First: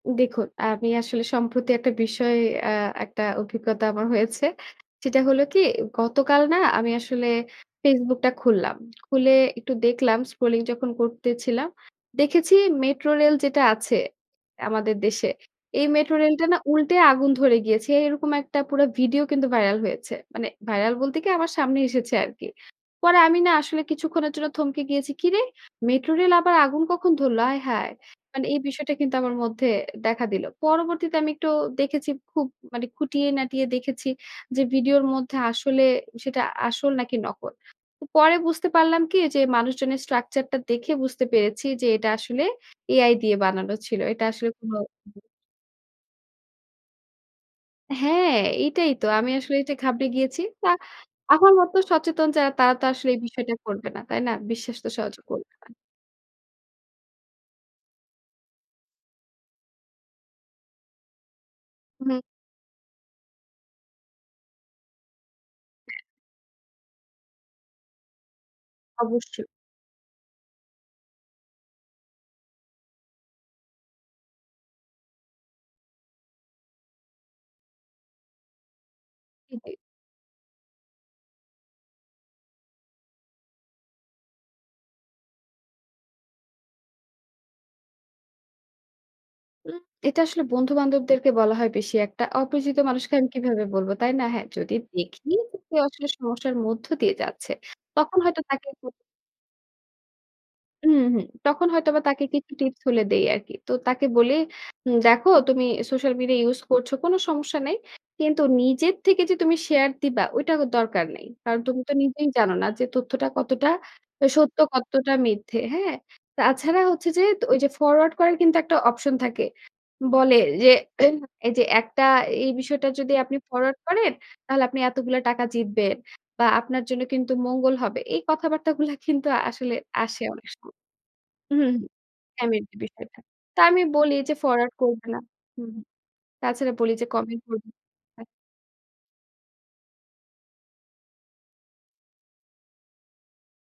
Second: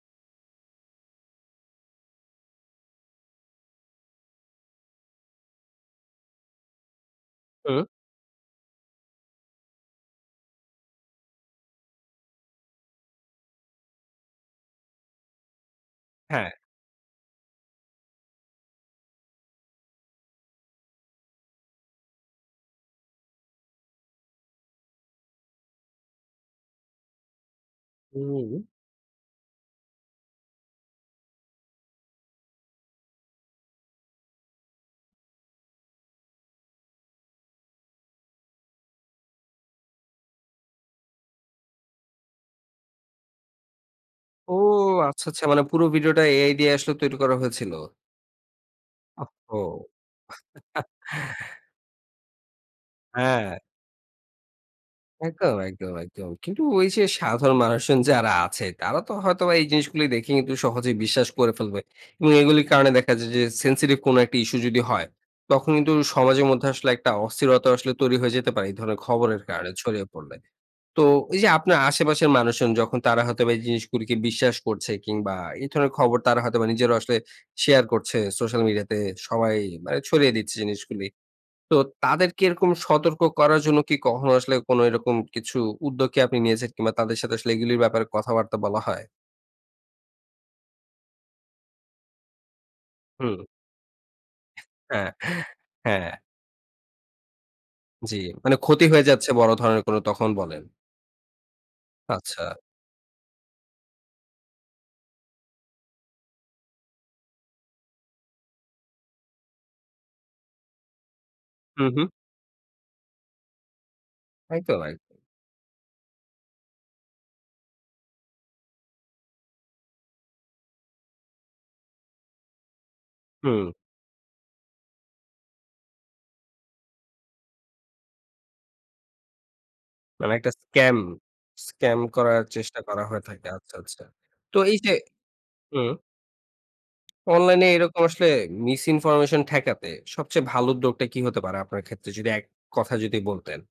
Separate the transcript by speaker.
Speaker 1: দেখুন আমি আসলে সম্প্রতি একটা বিষয় আ একটা অভিজ্ঞতা আমার হয়েছে। সেটা হলো কি, গতকাল না আমি আসলে
Speaker 2: হুম।
Speaker 1: Facebook টা খুললাম। খুলে একটু দেখলাম স্ক্রোলিং যখন করতেছিলাম। দেখেছি মেট্রোরেল যেটা আছে, আমাদের দেশে। এই মেট্রো রেলটা
Speaker 2: হ্যাঁ।
Speaker 1: না উল্টে আগুন ধরে গিয়েছে। এরকম একটা পুরা ভিডিও কিন্তু ভাইরাল হয়েছে। মানে ভাইরাল বলতে কি আমার সামনে এসেছে আরকি। পরে আমি না আসলে কিছুক্ষণের জন্য থমকে গিয়েছি, "কিরে! মেট্রোরেল আবার আগুন কখন ধরলো? আয় হায়।" মানে এই
Speaker 2: হুম।
Speaker 1: বিষয়টা কিন্তু আমার মধ্যে দেখা দিল। পরবর্তীতে আমি একটু দেখেছি খুব মানে খুঁটিয়ে-নাটিয়ে দেখেছি যে ভিডিওর মধ্যে আসলে, সেটা আসল নাকি নকল। তো পরে বুঝতে পারলাম কি, যে মানুষজনের স্ট্রাকচার টা দেখে বুঝতে পেরেছি যে এটা আসলে AI দিয়ে বানানো ছিল। এটা আসলে
Speaker 2: ও!
Speaker 1: কোন হু উ
Speaker 2: আচ্ছা, আচ্ছা মানে পুরো ভিডিওটা AI দিয়ে আসলে তৈরি করা হয়েছিল?
Speaker 1: হ্যাঁ, এটাই তো। আমি আসলে
Speaker 2: ওহহো।
Speaker 1: এইটা ঘাবড়ে গিয়েছি। তা আমার মত সচেতন যারা তারা তো আসলে এই বিষয়টা
Speaker 2: হ্যাঁ।
Speaker 1: করবে না। তাই না? বিশ্বাস তো সহজ করবে
Speaker 2: একদম,
Speaker 1: না।
Speaker 2: একদম, একদম। কিন্তু ওই যে সাধারণ মানুষজন যারা আছে তারা তো হয়তো বা এই জিনিসগুলোই দেখে কিন্তু সহজেই বিশ্বাস করে ফেলবে।
Speaker 1: হুম।
Speaker 2: এবং এগুলির কারণে দেখা যায় যে সেনসিটিভ কোনো একটা ইস্যু যদি হয়, তখন কিন্তু
Speaker 1: হ্যাঁ।
Speaker 2: সমাজের মধ্যে আসলে একটা অস্থিরতা আসলে তৈরি হয়ে যেতে পারে, এই ধরনের খবরের
Speaker 1: অবশ্যই।
Speaker 2: কারণে ছড়িয়ে পড়লে। তো এই যে আপনার আশেপাশের মানুষজন যখন তারা হয়তো বা এই জিনিসগুলিকে বিশ্বাস করছে, কিংবা এই ধরনের খবর তারা হয়তোবা নিজেরাও আসলে শেয়ার করছে সোশ্যাল মিডিয়া তে সবাই
Speaker 1: সেটাই।
Speaker 2: মানে ছড়িয়ে দিচ্ছে জিনিসগুলি। তো তাদেরকে এরকম সতর্ক করার জন্য কি কখনো আসলে কোনো এরকম কিছু উদ্যোগকে আপনি নিয়েছেন? কিংবা তাদের সাথে আসলে এগুলির ব্যাপারে কথাবার্তা বলা হয়?
Speaker 1: উম এটা আসলে বন্ধু-বান্ধবদেরকে বলা হয় বেশি একটা। অপরিচিত মানুষকে আমি
Speaker 2: হুম।
Speaker 1: কিভাবে বলব, তাই না? হ্যাঁ, যদি
Speaker 2: হ্যাঁ,
Speaker 1: দেখি যে কেউ আসলে
Speaker 2: হ্যাঁ।
Speaker 1: সমস্যার মধ্য দিয়ে যাচ্ছে। তখন
Speaker 2: জ্বী,
Speaker 1: হয়তো
Speaker 2: মানে
Speaker 1: তাকে
Speaker 2: ক্ষতি
Speaker 1: বল
Speaker 2: হয়ে যাচ্ছে বড় ধরনের কোনো তখন বলেন।
Speaker 1: উমহু। তখন হয়তো বা তাকে
Speaker 2: আচ্ছা।
Speaker 1: কিছু টিপস হলেও দেই আরকি। তো তাকে বলি, "উম দেখো তুমি সোশ্যাল মিডিয়া ইউজ করছ। কোনো সমস্যা নাই। কিন্তু নিজের থেকে যে তুমি শেয়ার দিবা ওইটা দরকার নেই। কারণ তুমি
Speaker 2: হু,
Speaker 1: তো
Speaker 2: হু।
Speaker 1: নিজেই জানো না যে তথ্যটা কতটা সত্য,
Speaker 2: একদম,
Speaker 1: কতটা
Speaker 2: একদম।
Speaker 1: মিথ্যে, হ্যাঁ?" তাছাড়া হচ্ছে যে ত ওই যে ফরওয়ার্ড করার কিন্তু একটা অপশন থাকে। বলে যে এই যে, "একটা এই বিষয়টা যদি আপনি
Speaker 2: হুম।
Speaker 1: ফরওয়ার্ড করেন, তাহলে আপনি এতগুলা টাকা জিতবেন। বা আপনার জন্য কিন্তু মঙ্গল হবে।" এই কথাবার্তাগুলা কিন্তু আসলে আসে
Speaker 2: মানে
Speaker 1: অনেক
Speaker 2: একটা
Speaker 1: সময়।
Speaker 2: স্কাম
Speaker 1: উহুম,
Speaker 2: স্কাম করার
Speaker 1: ফ্যামিলি
Speaker 2: চেষ্টা করা
Speaker 1: বিষয়
Speaker 2: হয়ে
Speaker 1: থাকে।
Speaker 2: থাকে।
Speaker 1: তা
Speaker 2: আচ্ছা,
Speaker 1: আমি
Speaker 2: আচ্ছা।
Speaker 1: বলি যে,
Speaker 2: তো
Speaker 1: "ফরওয়ার্ড
Speaker 2: এই যে
Speaker 1: করবে না।" হুম, হুম
Speaker 2: হুম।
Speaker 1: তাছাড়া বলি যে, "কমেন্ট
Speaker 2: অনলাইন
Speaker 1: করবে"
Speaker 2: এ এরকম
Speaker 1: হ্যাঁ।
Speaker 2: আসলে মিস-ইনফরমেশন ঠেকাতে সবচেয়ে ভালো উদ্যোগটা কি হতে পারে আপনার ক্ষেত্রে? যদি এক কথায় যদি বলতেন।